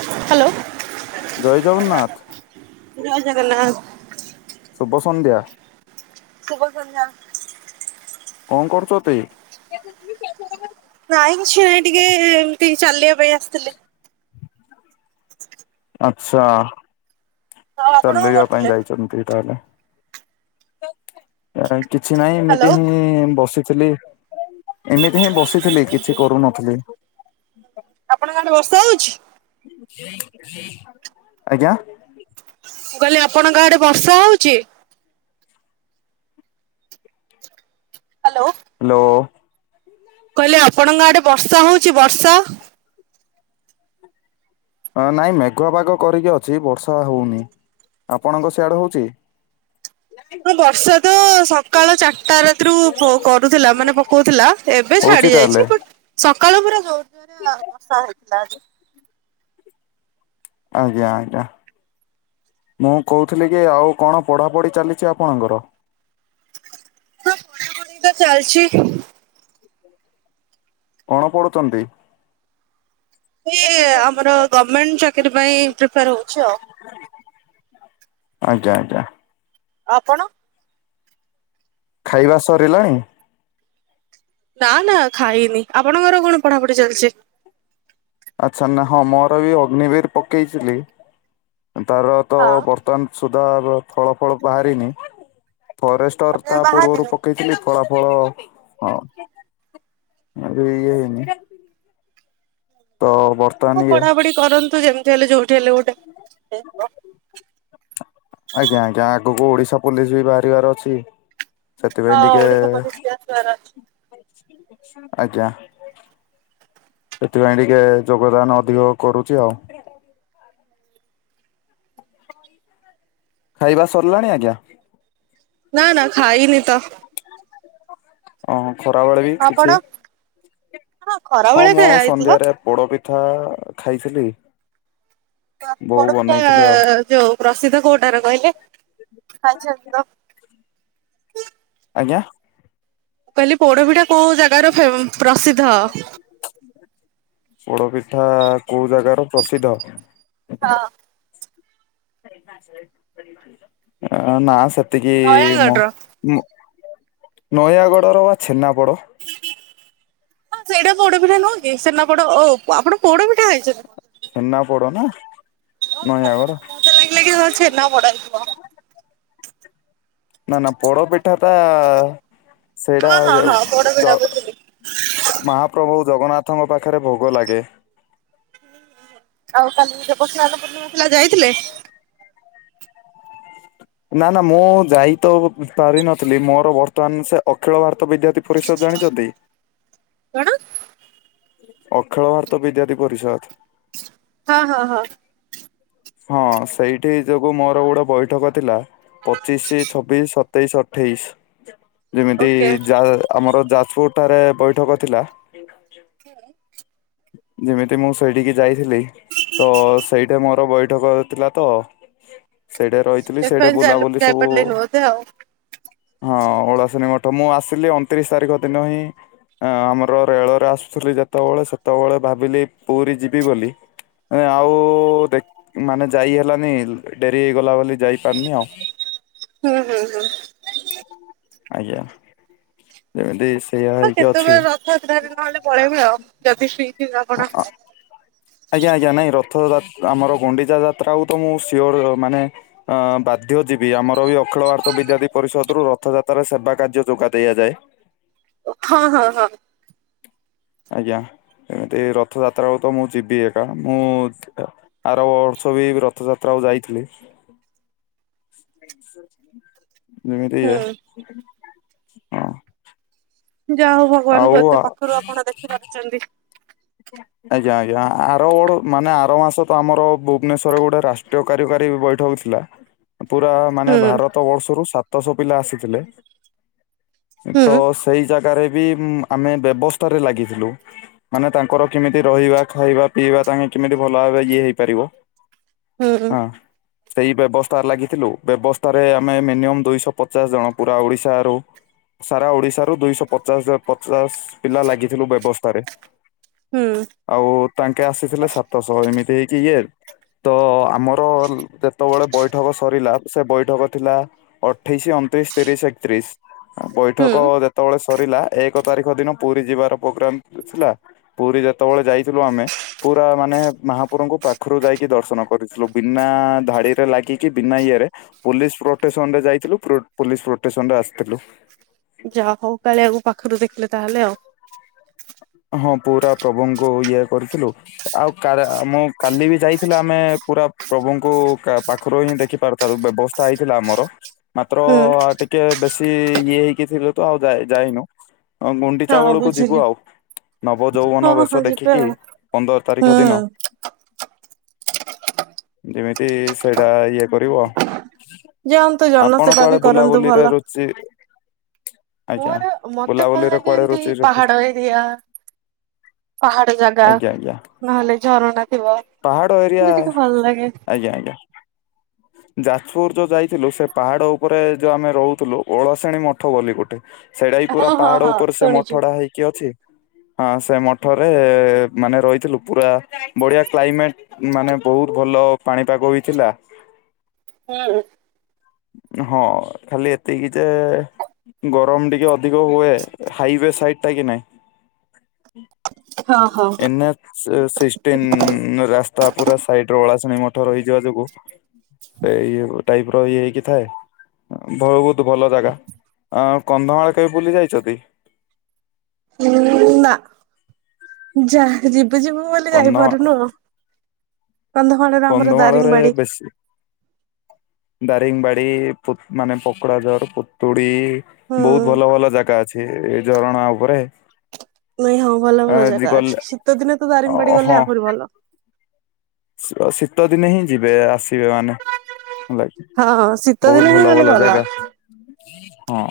Hello ଜୟ ଜଗନ୍ନାଥ ଜୟ ଜଗନ୍ନାଥ। ଶୁଭ ସନ୍ଧ୍ୟା। ଶୁଭ ସନ୍ଧ୍ୟା। କଣ କରୁଛ ତି [unintelligible] ନାଇଁ କିଛି ନାହିଁ ଟିକେ ଏମିତି ଚାଲିବା ପାଇଁ ଆସିଥିଲି। ଆଛା ଆଉ ଆପଣ କଣ ଚାଲିବା ପାଇଁ କରୁଥିଲେ? ଯାଇଛନ୍ତି ତାହେଲେ। କିଛି ନାହିଁ ହ୍ୟାଲୋ ଏମିତି ହିଁ ବସିଥିଲି। ଏମିତି ହିଁ ବସିଥିଲି କିଛି କରୁନଥିଲି। ଆପଣ ଗାଁରେ ବର୍ଷା ହଉଛି? ଆଜ୍ଞା। ମୁଁ କହିଲି ଆପଣଙ୍କ ଆଡେ ବର୍ଷା ହଉଛି? ହ୍ୟାଲୋ। ହ୍ୟାଲୋ। କହିଲେ ଆପଣଙ୍କ ଆଡେ ବର୍ଷା ହଉଛି ବର୍ଷା? ନାଇଁ ମେଘୁଆ ପାଗ କରିକି ଅଛି ବର୍ଷା ହଉନି ଆପଣଙ୍କ ସିଆଡେ ହଉଛି? ହଁ, ବର୍ଷା ତ ସକାଳ ଚାରଟାରେ ରାତିରୁ କରୁଥିଲା ମାନେ ପକଉଥିଲା ଏବେ ହଉଛି ଛାଡି ତାହେଲେ ଯାଇଛି। ବଟ୍ ସକାଳୁ ପୁରା [unintelligible] ଆଜ୍ଞା ଆଜ୍ଞା। ମୁଁ କହୁଥିଲି କି, ଆଉ କଣ ପଢ଼ାପଢ଼ି ଚାଲିଛି ଆପଣଙ୍କର? ଚାଲଛି କଣ ପଢୁଛନ୍ତି? ଏ ଆମର ଗର୍ମେଣ୍ଟ ଚାକିରୀ ପାଇଁ ପ୍ରିପାର ହଉଛି ଆଉ। ଆଜ୍ଞା ଆଜ୍ଞା। ଆପଣ? ଖାଇବା ସରିଲାଣି? ନା, ନା, ଖାଇନି। ଆପଣଙ୍କର କଣ ପଢାପଢି ଚାଲିଛି? ଆଚ୍ଛା ନା, ହଁ ମୋର ବି ଅଗ୍ନିବିର ପକେଇଥିଲି। ତାର ତ ହଁ ବ ବର୍ତ୍ତମାନ ସୁଦ୍ଧା ଫଳ ଫଳ ବାହାରିନି। ଫରେଷ୍ଟର ତମେ ତା ପୂର୍ବରୁ ପ ବାହାରିନି? ପକେଇଥିଲି ଫଳା ଫଳ ହଁ ଏ ଇଏ ହେଇନି ତ ବ ହଁ ପଢ଼ାପଢ଼ି କରନ୍ତୁ। ଯେମିତି ହେଲେ ଯୋଉଠି ହେଲେ ଗୋଟେ ଆଜ୍ଞା ଆଜ୍ଞା, ଆଗକୁ ଓଡିଶା ପୋଲିସ ବି ବାହାରିବାର ଅଛି। ହଁ ସେଥିପାଇଁ ଟିକେ, ଓଡିଶା ପୋଲିସ ଆସିବାର ଅଛି। ଆଜ୍ଞା ସେଥିପାଇଁ ଟିକେ ଯୋଗଦାନ ଅଧିକ କରୁଛି ଆଉ। ଖାଇବା ସରିଲାଣି, ଆଜ୍ଞା? ନା ନା ଖାଇନି ତ। ଓଁ ଖରାବେେଳେ ବି କିଛି? ଖରା ହଁ, ବେଳେ ମୁଁ ଆଉ ଖାଇବା ହେଇଥିଲା? ସନ୍ଧ୍ୟାରେ ପୋଡପିଠା ଖାଇଥିଲି। ବୋଉ ପୋଡ଼ପିଠା ବନେଇଥିଲେ ଆଉ। ଯୋଉ ପ୍ରସିଦ୍ଧ କୋଉଟାର କହିଲେ, ଖାଇଛନ୍ତି ତ? ଆଜ୍ଞା କହିଲି ପୋଡପିଠା କୋଉ ଜାଗାର ଫେ ପ୍ରସିଦ୍ଧ? ପୋଡ ପିଠା କୋଉ ଜାଗାର ପ୍ରସିଦ୍ଧ? ହଁ। ନା ସେତିକି ନୟାଗଡ ମୁଁ ର? ମୁଁ ନୟାଗଡ଼ର ବା ଛେନାପୋଡ଼। ହଁ, ସେଇଟା ପୋଡ ପିଠା ନୁହଁ କି? ଛେନାପୋଡ ଓ ଆପଣ ପୋଡ ପିଠା ଖାଇଛନ୍ତି? ଛେନାପୋଡ ନା ନୟାଗଡ। ମତେ ଲାଗିଲା କି ଛେନା ପୋଡ଼ ହେଇଥିବ ନା ନା ପୋଡପିଠା ଟା ସେଇଟା ହଁ ହଁ ହଁ ପୋଡପିଠା ବୁଝିଲି। ମହାପ୍ରଭୁ ଜଗନ୍ନାଥଙ୍କ ପାଖରେ ଭୋଗ ଲାଗେ। ଆଉ କାଲି ଦେବ ସ୍ନାନ ପୂର୍ଣ୍ଣିମା ଥିଲା ଯାଇଥିଲେ? ନା ନା ମୁଁ ଯାଇ ତ ପାରିିନଥିଲି। ମୋର ବର୍ତ୍ତମାନ ସେ ଅଖିଳ ଭାରତ ବିଦ୍ୟାର୍ଥ ଫରିଷଦ ଜାଣିଛନ୍ତି? କଣ? ଅଖିଳ ଭାରତ ବିଦ୍ୟାର୍ଥୀ ପରିଷଦ? ହଁ ହଁ ହଁ। ହଁ ସେଇଠି ଯୋଗୁ ମୋର ଗୋଟେ ବୈଠକ ଥିଲା। ପଚିଶି, ଛବିଶ, ସତେଇଶ, ଅଠେଇଶ ଯେମିତି ଓକେ ଯା ଆମର ଯାଜପୁରଠାରେ ବୈଠକ ଥିଲା। ଯେମିତି ମୁଁ ସେଇଠିକି ଯାଇଥିଲି। ତ ସେଇଠା ମୋର ବୈଠକ ଥିଲା ତ। ସେଇଠେ ରହିଥିଲି ସେଇଠା ସେଥିପାଇଁ ଯାଇ ବୁଲାବୁଲି ସବୁ ଯାଇପାରିଲିନି ବୋଧେ ଆଉ। ହଁ ଓଳାଶିନୀ ମଠ ମୁଁ ଆସିଲି ଅଣତିରିଶ ତାରିଖ ଦିନ ହିଁ। ଆ ଆମର ରେଳରେ ଆସୁଥିଲି ଯେତେବେଳେ ସେତେବେଳେ ଭାବିଲି ପୁରୀ ଯିବି ବୋଲି। ଆଉ ଦେଖ ମାନେ ଯାଇ ହେଲାନି ଡେରି ହେଇଗଲା ବୋଲି ଯାଇପାରନି ଆଉ। ହୁଁ ହୁଁ ହୁଁ। ଆଜ୍ଞା ଯେମିତି ସେଇଆ ହେଇକି ଅଛି। ସାତଟାରେ ନହେଲେ ପଳେଇବି ଆଉ ଯଦି ଫ୍ରି ଥିବେ ଆପଣ? ଆଜ୍ଞା ଆଜ୍ଞା ନାଇଁ ରଥଯା ଆମର ଗଣ୍ଡିଚା ଯାତ୍ରା ହୋଉ ତ ମୁଁ ସିଓର ମାନେ ଅ ବାଧ୍ୟ ଯିବି ଆମର ବି କ୍ଲର୍କ ବିଦ୍ୟାଥୀ ପରିଷଦରୁ ରଥଯାତ୍ରାରେ ସେବା କାର୍ଯ୍ୟ ଯୋଗାଇ ଦିଆଯାଏ। ହଁ ହଁ ହଁ। ଆଜ୍ଞା ଏମିତି ରଥଯାତ୍ରା ତ ମୁଁ ଯିବି ଏକା ମୁଁ ଆର ବର୍ଷ ବି ରଥଯାତ୍ରାକୁ ଯାଇଥିଲି। [unintelligible] ମିଳିତି ଇଏ ହୁଁ ହଁ। ଯାହା ହୋଉ ଆଉ ଭଗବାନଙ୍କୁ ଏତେ ପାଖରୁ ଆପଣ ଦେଖିପାରୁଛନ୍ତି। କେତେଟା? ଆଜ୍ଞା ଆଜ୍ଞା ଆର ବଡ଼ ମାନେ ଆର ମାସ ତ ଆମର ଭୁବନେଶ୍ୱରରେ ଗୋଟେ ରାଷ୍ଟ୍ରୀୟ କାରଯ୍ୟକାରୀ ବୈଠକ ଥିଲା। ହ ପୁରା ମାନେ ହୁଁ ଭାରତ ବର୍ଷରୁ ସାତଶହ ପିଲା ଆସିଥିଲେ। ତ ହୁଁ ସେଇ ଜାଗାରେ ବି ଆମେ ବ୍ୟବସ୍ଥାରେ ଲାଗିଥିଲୁ। ମାନେ ତାଙ୍କର କେମିତି ରହିବା ଖାଇବା ପିଇବା ତାଙ୍କେ କେମିତି ଭଲ ଭାବେ ଇଏ ହେଇପାରିବ। ହୁଁ ହଁ। ସେଇ ବ୍ୟବସ୍ତା ଲାଗିଥିଲୁ ବ୍ୟବସ୍ଥାରେ ଆମେ ମିନିୟମ ଦୁଇଶହ ପଚାଶ ଜଣ ପୁରା ଓଡିଶାରୁ। ସାରା ଓଡିଶା ରୁ ଦୁଇଶହ ପଚାଶ ପଚାଶ ପିଲା ଲାଗିଥିଲୁ ବ୍ୟବସ୍ଥାରେ। ହୁଁ। ଆଉ ତାଙ୍କେ ଆସିଥିଲେ ସାତଶହ ଏମିତି ହେଇକି ଇଏ। ତ ଆମର ଯେତେବେଳେ ବୈଠକ ସରିଲା ସେ ବୈଠକ ଥିଲା। ଅଠେଇଶି ଅଣତିରିଶ ତିରିଶ ଏକତିରିଶ। ହୁଁ ବୈଠକ ଯେତେବେଳେ ସରିଲା ଏକ ତାରିଖ ଦିନ ପୁରୀ ଯିବାର ପ୍ରୋଗ୍ରାମ ଥିଲା। ପୁରୀ ଯେତେବେଳେ ଯାଇଥିଲୁ ଆମେ। ପୁରା ମାନେ ମହାପୁରଙ୍କୁ ପାଖରୁ ଯାଇକି ଦର୍ଶନ କରିଥିଲୁ ବିନା ଧାଡିରେ ଲାଗିକି ବିନା ଇଏରେ। ପୋଲିସ ପ୍ରୋଟେସନ ରେ ଯାଇଥିଲୁ ପୋଲିସ ପ୍ରୋଟେସନ ରେ ଆସିଥିଲୁ। ଯାହା ହୋଉ କାଳିଆକୁ ପାଖରୁ ଦେଖିଲେ ତାହେଲେ ଆଉ। ହଁ ପୁରା ପ୍ରଭୁଙ୍କୁ ଇଏ କରିଥିଲୁ। ଆଉ ମୁଁ କାଲି ବି ଯାଇଥିଲି ଆମେ ପୁରା ପ୍ରଭୁଙ୍କୁ ପାଖରୁ ହିଁ ଦେଖି ପାରୁଥାଉ ବ୍ୟବସ୍ ତା ହେଇଥିଲା ଆମର। ମାତ୍ର ହୁଁ ଟିକେ ବେଶି ଇଏ ହେଇକି ଥିବ ତ ଆଉ ଯାଏ ଯାଇନୁ। ହଁ ଗୁଣ୍ଡିଚା ହଁ ବଳକୁ ବୁଝିଲି ଯିବୁ ଆଉ। ହଁ ନବଯୌବନ ହଁ ବେଶ ଯିବେ ଦେଖିକି ଆଉ। ପନ୍ଦର ହୁଁ ତାରିଖ ଦିନ। ଯେମିତି ସେଇଟା ଇଏ କରିବ ଯାଆନ୍ତୁ ଆପଣ ଜନସେବା ବି କୁଆଡେ କରନ୍ତୁ ଭଲ। ବୁଲାବୁଲିରେ ରୁଚି ଆଜ୍ଞା ମୋର ବୁଲାବୁଲିରେ କୁଆଡେ ରୁଚେଇ ୟା ପାହାଡ ଜାଗା ଆଜ୍ଞା ଆଜ୍ଞା ନହେଲେ ଝରଣା ଥିବ? ପାହାଡ ଏରିଆ ମୋତେ ଟିକେ ଭଲ ଲାଗେ। ଆଜ୍ଞା ଆଜ୍ଞା। ଯାଜପୁର ଯୋଉଁ ଯାଇଥିଲୁ ସେ ପାହାଡ଼ ଉପରେ ଯୋଉ ଆମେ ରହୁଥିଲୁ ଓଳସେଣୀ ମଠ ବୋଲି ଗୋଟେ ସେଇଟା ହି ହଁ ପୁରା ହଁ ପାହାଡ ହଁ ଉପରେ ସେ ଶୁଣିଛି ମଠଟା ହେଇକି ଅଛି। ହଁ ସେ ମଠରେ ମାନେ ରହିଥିଲୁ ପୁରା ବଢିଆ କ୍ଲାଇମେଟ ମାନେ ବହୁତ ଭଲ ପାଣିପାଗ ହୋଇଥିଲା। ହୁଁ। ହଁ ଖାଲି ଏତିକି ଯେ ଗରମ ଟିକେ ଅଧିକ ହୁଏ ହାଇୱେ ସାଇଟଟା କି ନାହିଁ? ହଁ ହଁ। ଏନାର୍ ସେ ସିକ୍ସଟିନ୍ ରାସ୍ତା ପୁରା ସାଇଟି ରୁ ଅଳାଶୁଣି ମଠ ରହିଯିବା ଯୋଗୁ ସେ ଇଏ ଟାଇପ୍ ର ଇଏ ହେଇକି ଥାଏ। ବହୁତ ଭଲ ଜାଗା ଆଉ କନ୍ଧମାଳ କେବେ ବୁଲି ଯାଇଛନ୍ତି? ହଁ ନା ଯାହାଲେ ଯିବୁ ଯିବୁ ବୋଲି କନ୍ଧ ଯାଇପାରୁନୁ କନ୍ଧମାଳରେ ଆମର କନ୍ଧମାଳରେ ଦାରିଙ୍ଗବାଡି। ଦାରିଙ୍ଗବାଡ଼ି ମାନେ ପକୋଡାଝର ହୁଡି ହୁଁ। ବହୁତ ଭଲ ଭଲ ଜାଗା ଅଛି ଏ ଝରଣା ଉପରେ। ନାଇଁ ହଁ ଭଲ ଭଲ ଆଜି ଜାଗା ଗଲେ ଅଛି ଶୀତ ଦିନେ ତ ଦାରିଙ୍ଗବାଡି ହଁ ଗଲେ ଆହୁରି ଭଲ। ଶୀତ ଦିନେ ହିଁ ଯିବେ ଆସିବେ ମାନେ ହଁ ଶୀତ ବହୁତ ଦିନେ ହିଁ ଭଲ ଗଲେ ଭଲ ଜାଗା। ହଁ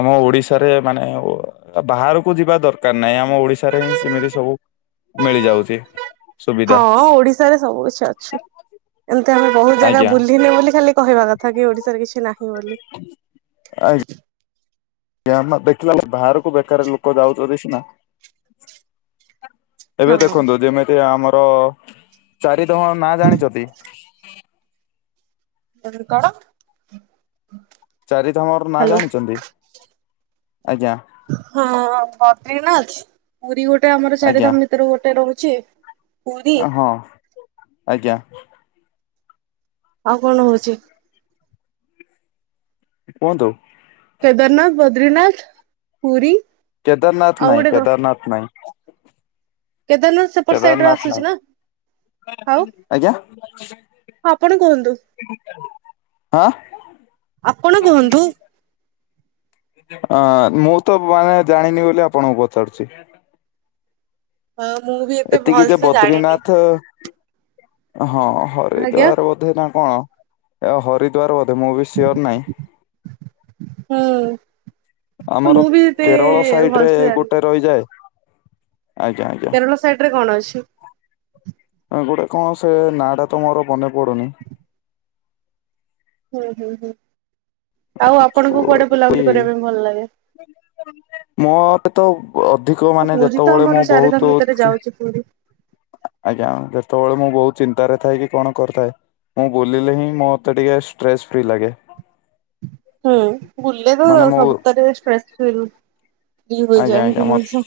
ଆମ ଓଡିଶାରେ ମାନେ ବାହାରକୁ ଯିବା ଦରକାର ନାହିଁ। ଆମ ଓଡିଶାରେ ହିଁ ସେମିତି ସବୁ ମିଳିଯାଉଛି। ସୁବିଧା। ହଁ ଓଡିଶାରେ ସବୁ କିଛି ଅଛି। ଏମିତି ଆମେ ବହୁତ ଜାଗା ଆଜ୍ଞା ବୁଲିନେ ବୋଲି ଖାଲି କହିବା କଥା। କଥା କିି ଓଡିଶାରେ କିଛି ନାହିଁ ବୋଲି। ଆଜ୍ଞା। ଦେଖିଲା ବାହାରକୁ ବେକାର ଲୋକ ଯାଉଛନ୍ତି ସିନା ଏବେ ହଁ ଦେଖନ୍ତୁ ଯେମିତି ଆମର ଚାରିଧାମର ନାଁ ଜାଣିଛନ୍ତି? କଣ? ଚାରିଧାମର ନାଁ ଜାଣିଛନ୍ତି ଆଜ୍ଞା। ହଁ ବଦ୍ରିନାଥ ପୁରୀ ଗୋଟେ ଆମର ଆଜ୍ଞା ଚାରିଧାମ ଭିତର ଗୋଟେ ରହୁଛି। ପୁରୀ ହଁ ଆଜ୍ଞା। ଆଉ କଣ ହଉଛି? କୁହନ୍ତୁ? କେଦାରନାଥ ବଦ୍ରିନାଥ ପୁରୀ ଆଉ କେଦାରନାଥ ନାହିଁ ଗୋଟେ କଣ କେଦାରନାଥ ନାହିଁ। କେଦାରନାଥ ସେପଟ ସାଇଡରେ କେଦାରନାଥ ନାଇଁ ଆସୁଛି ନା? ଆଉ ଆଜ୍ଞା। ଆପଣ କୁହନ୍ତୁ ହାଁ। ଆପଣ କୁହନ୍ତୁ? ଅ ମୁଁ ତ ମାନେ ଜାଣିନି ବୋଲି ଆପଣଙ୍କୁ ପଚାରୁଛି? ହ ମୁଁ ବି ଏତେ ଏତିକି ଯେ ଭଲସେ ଜାଣିନି। ବଦ୍ରିନାଥ ହଁ ଆଜ୍ଞା ହରିଦ୍ଵାର। ବୋଧେ ନା କଣ ଏ ହରିଦ୍ୱାର ବୋଧେ ମୁଁ ବି ସିଓର ନାହିଁ। ହୁଁ ଆମର ମୁଁ ବି ଏତେ କେରଳ ସାଇଟ୍ ରେ ଭଲସେ ଜାଣିନି। ଗୋଟେ ରହିଯାଏ ଆଜ୍ଞା ଆଜ୍ଞା। ସାଇଟ୍ ରେ କଣ ଅଛି। ଗୋଟେ କଣ ସେ ନାଁ ଟା ତ ମୋର ମନେ ପଡୁନି। ହୁଁ ହୁଁ ହୁଁ ଆଉ ଆପଣଙ୍କୁ କୁଆଡେ ବୁଲାବୁଲି କରିବା ପାଇଁ ଭଲ ଲାଗେ? ମୋତେ ତ ଅଧିକ ମାନେ ପୁରୀ ତ ଯେତେବେଳେ ଆମର ମୁଁ ଚାରିଧାମ ବହୁତ ଭିତରେ ଖୁସି ଯାଉଛି ପୁରୀ। ଆଜ୍ଞା ଯେତେବେଳେ ମୁଁ ବହୁତ ଚିନ୍ତାରେ ଥାଏ କି କଣ କରିଥାଏ। ମୁଁ ବୁଲିଲେ ହିଁ ମୋତେ ଟିକେ ଷ୍ଟ୍ରେସ ଫ୍ରି ଲାଗେ। ହୁଁ ବୁଲିଲେ ତ ମାନେ ମୁଁ ସବୁଥରେଷ୍ଟ୍ରେସ୍ ଫ ଆଜ୍ଞା ଆଜ୍ଞା ମତେ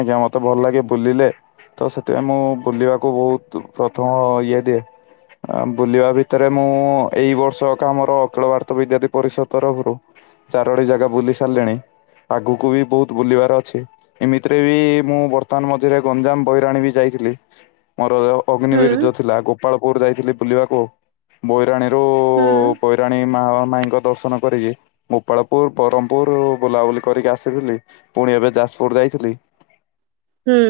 ଆଜ୍ଞା ମତେ ଭଲ ଲାଗେ ବୁଲିଲେ। ତ ସେଥିପାଇଁ ମୁଁ ବୁଲିବାକୁ ବହୁତ ପ୍ରଥମ ଇଏ ଦିଏ। ଆ ବୁଲିବା ଭିତରେ ମୁଁ ଏଇ ବର୍ଷ ଏକା ଆମର ଅଖିଳ ଭାରତ ବିଦ୍ୟାର୍ଥୀ ପରିଷଦ ତରଫରୁ ଚାରୋଟି ଜାଗା ବୁଲି ସାରିଲେଣି ଆଗକୁ ବି ବହୁତ ବୁଲିବାର ଅଛି ଏମିତିରେ ବି ମୁଁ ବର୍ତ୍ତମାନ ମଧ୍ୟରେ ଗଞ୍ଜାମ ବହିରାଣୀ ବି ଯାଇଥିଲି। ମୋର ହୁଁ ଅଗ୍ନିିବିର୍ଜ ଥିଲା ଗୋପାଳପୁର ଯାଇଥିଲି ବୁଲିବାକୁ ବଇରାଣୀରୁ ହୁଁ ରାଣୀ ମା ମାଇଙ୍କ ଦର୍ଶନ କରିକି ଗୋପାଳପୁର ବରମ୍ପୂର୍ ବୁଲାବୁଲି କରିକି ଆସିଥିଲି। ପୁଣି ଏବେ ଯାଜପୁର ଯାଇଥିଲି। ହୁଁ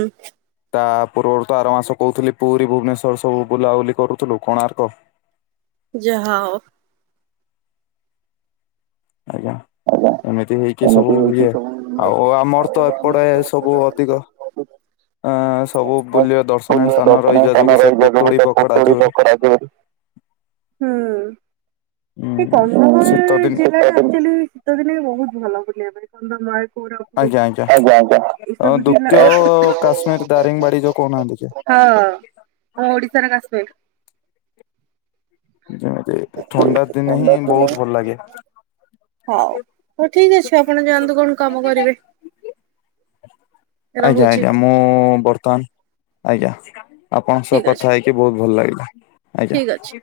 ତା ପୂର୍ବରୁ ତ ଆର ମାସ କହୁଥିଲି ପୁରୀ ଭୁବନେଶ୍ଵର ସବୁ ବୁଲାବୁଲି କରୁଥିଲୁ କୋଣାର୍କ ଯାହା ଆଜ୍ଞା। ଆଜ୍ଞା। ଏମିତି [unintelligible] ହେଇକି ସବୁ ଇଏ ଆଉ ଆମର ତ ଏପଟେ ସବୁ ଅଧିକ ଅ ସବୁ ବୁଲିବା ଦର୍ଶନୀୟ [unintelligible] ସ୍ଥାନ ଦର୍ଶନ ରହିଯିବା ଯୋଗୁ ସ୍ଥାନର ସେ ଏଇ ଜାଗାକୁ ପୁତୁଳି ପକଡା ଯୋଉ [unintelligible] କରାଯିବ। ହୁଁ ଉଁ ସେ ଶୀତ ଦିନ କନ୍ଧାମଳ ଜି ଚୁଲି ଶୀତ ଦିନେ ବହୁତ ଭଲ ବୁଲ ପାଇଁ [unintelligible] ଆଜ୍ଞା ଆଜ୍ଞା ଆଜ୍ଞା। ଆ ଏସବୁ ଜିଲ୍ଲା ଦ୍ଵିତୀୟ ହଁ କାଶ୍ମୀର ଦାରିଙ୍ଗ ବାଡି ଯୋଉ କଉନାହାନ୍ତି କି। ହଁ ମୁଁ ଓଡିଶାରେ [unintelligible] ଯେମିତି ଥଣ୍ଡା ଦିନେ ହିଁ ବହୁତ ଭଲ ଲାଗେ। ହଉ ହଉ ଠିକ ଅଛି ଆପଣ ଯାଆନ୍ତୁ କଣ କାମ କରିବେ। ଆଜ୍ଞା ରହୁଛି ଆଜ୍ଞା ମୁଁ ବର୍ତ୍ତମାନ ଆଜ୍ଞା। ଆପଣଙ୍କ ସହ ଠିକ୍ ଅଛି କଥା ହେଇକି ବହୁତ ଭଲ ଲାଗିଲା ଆଜ୍ଞା। ଠିକ୍ ଅଛି।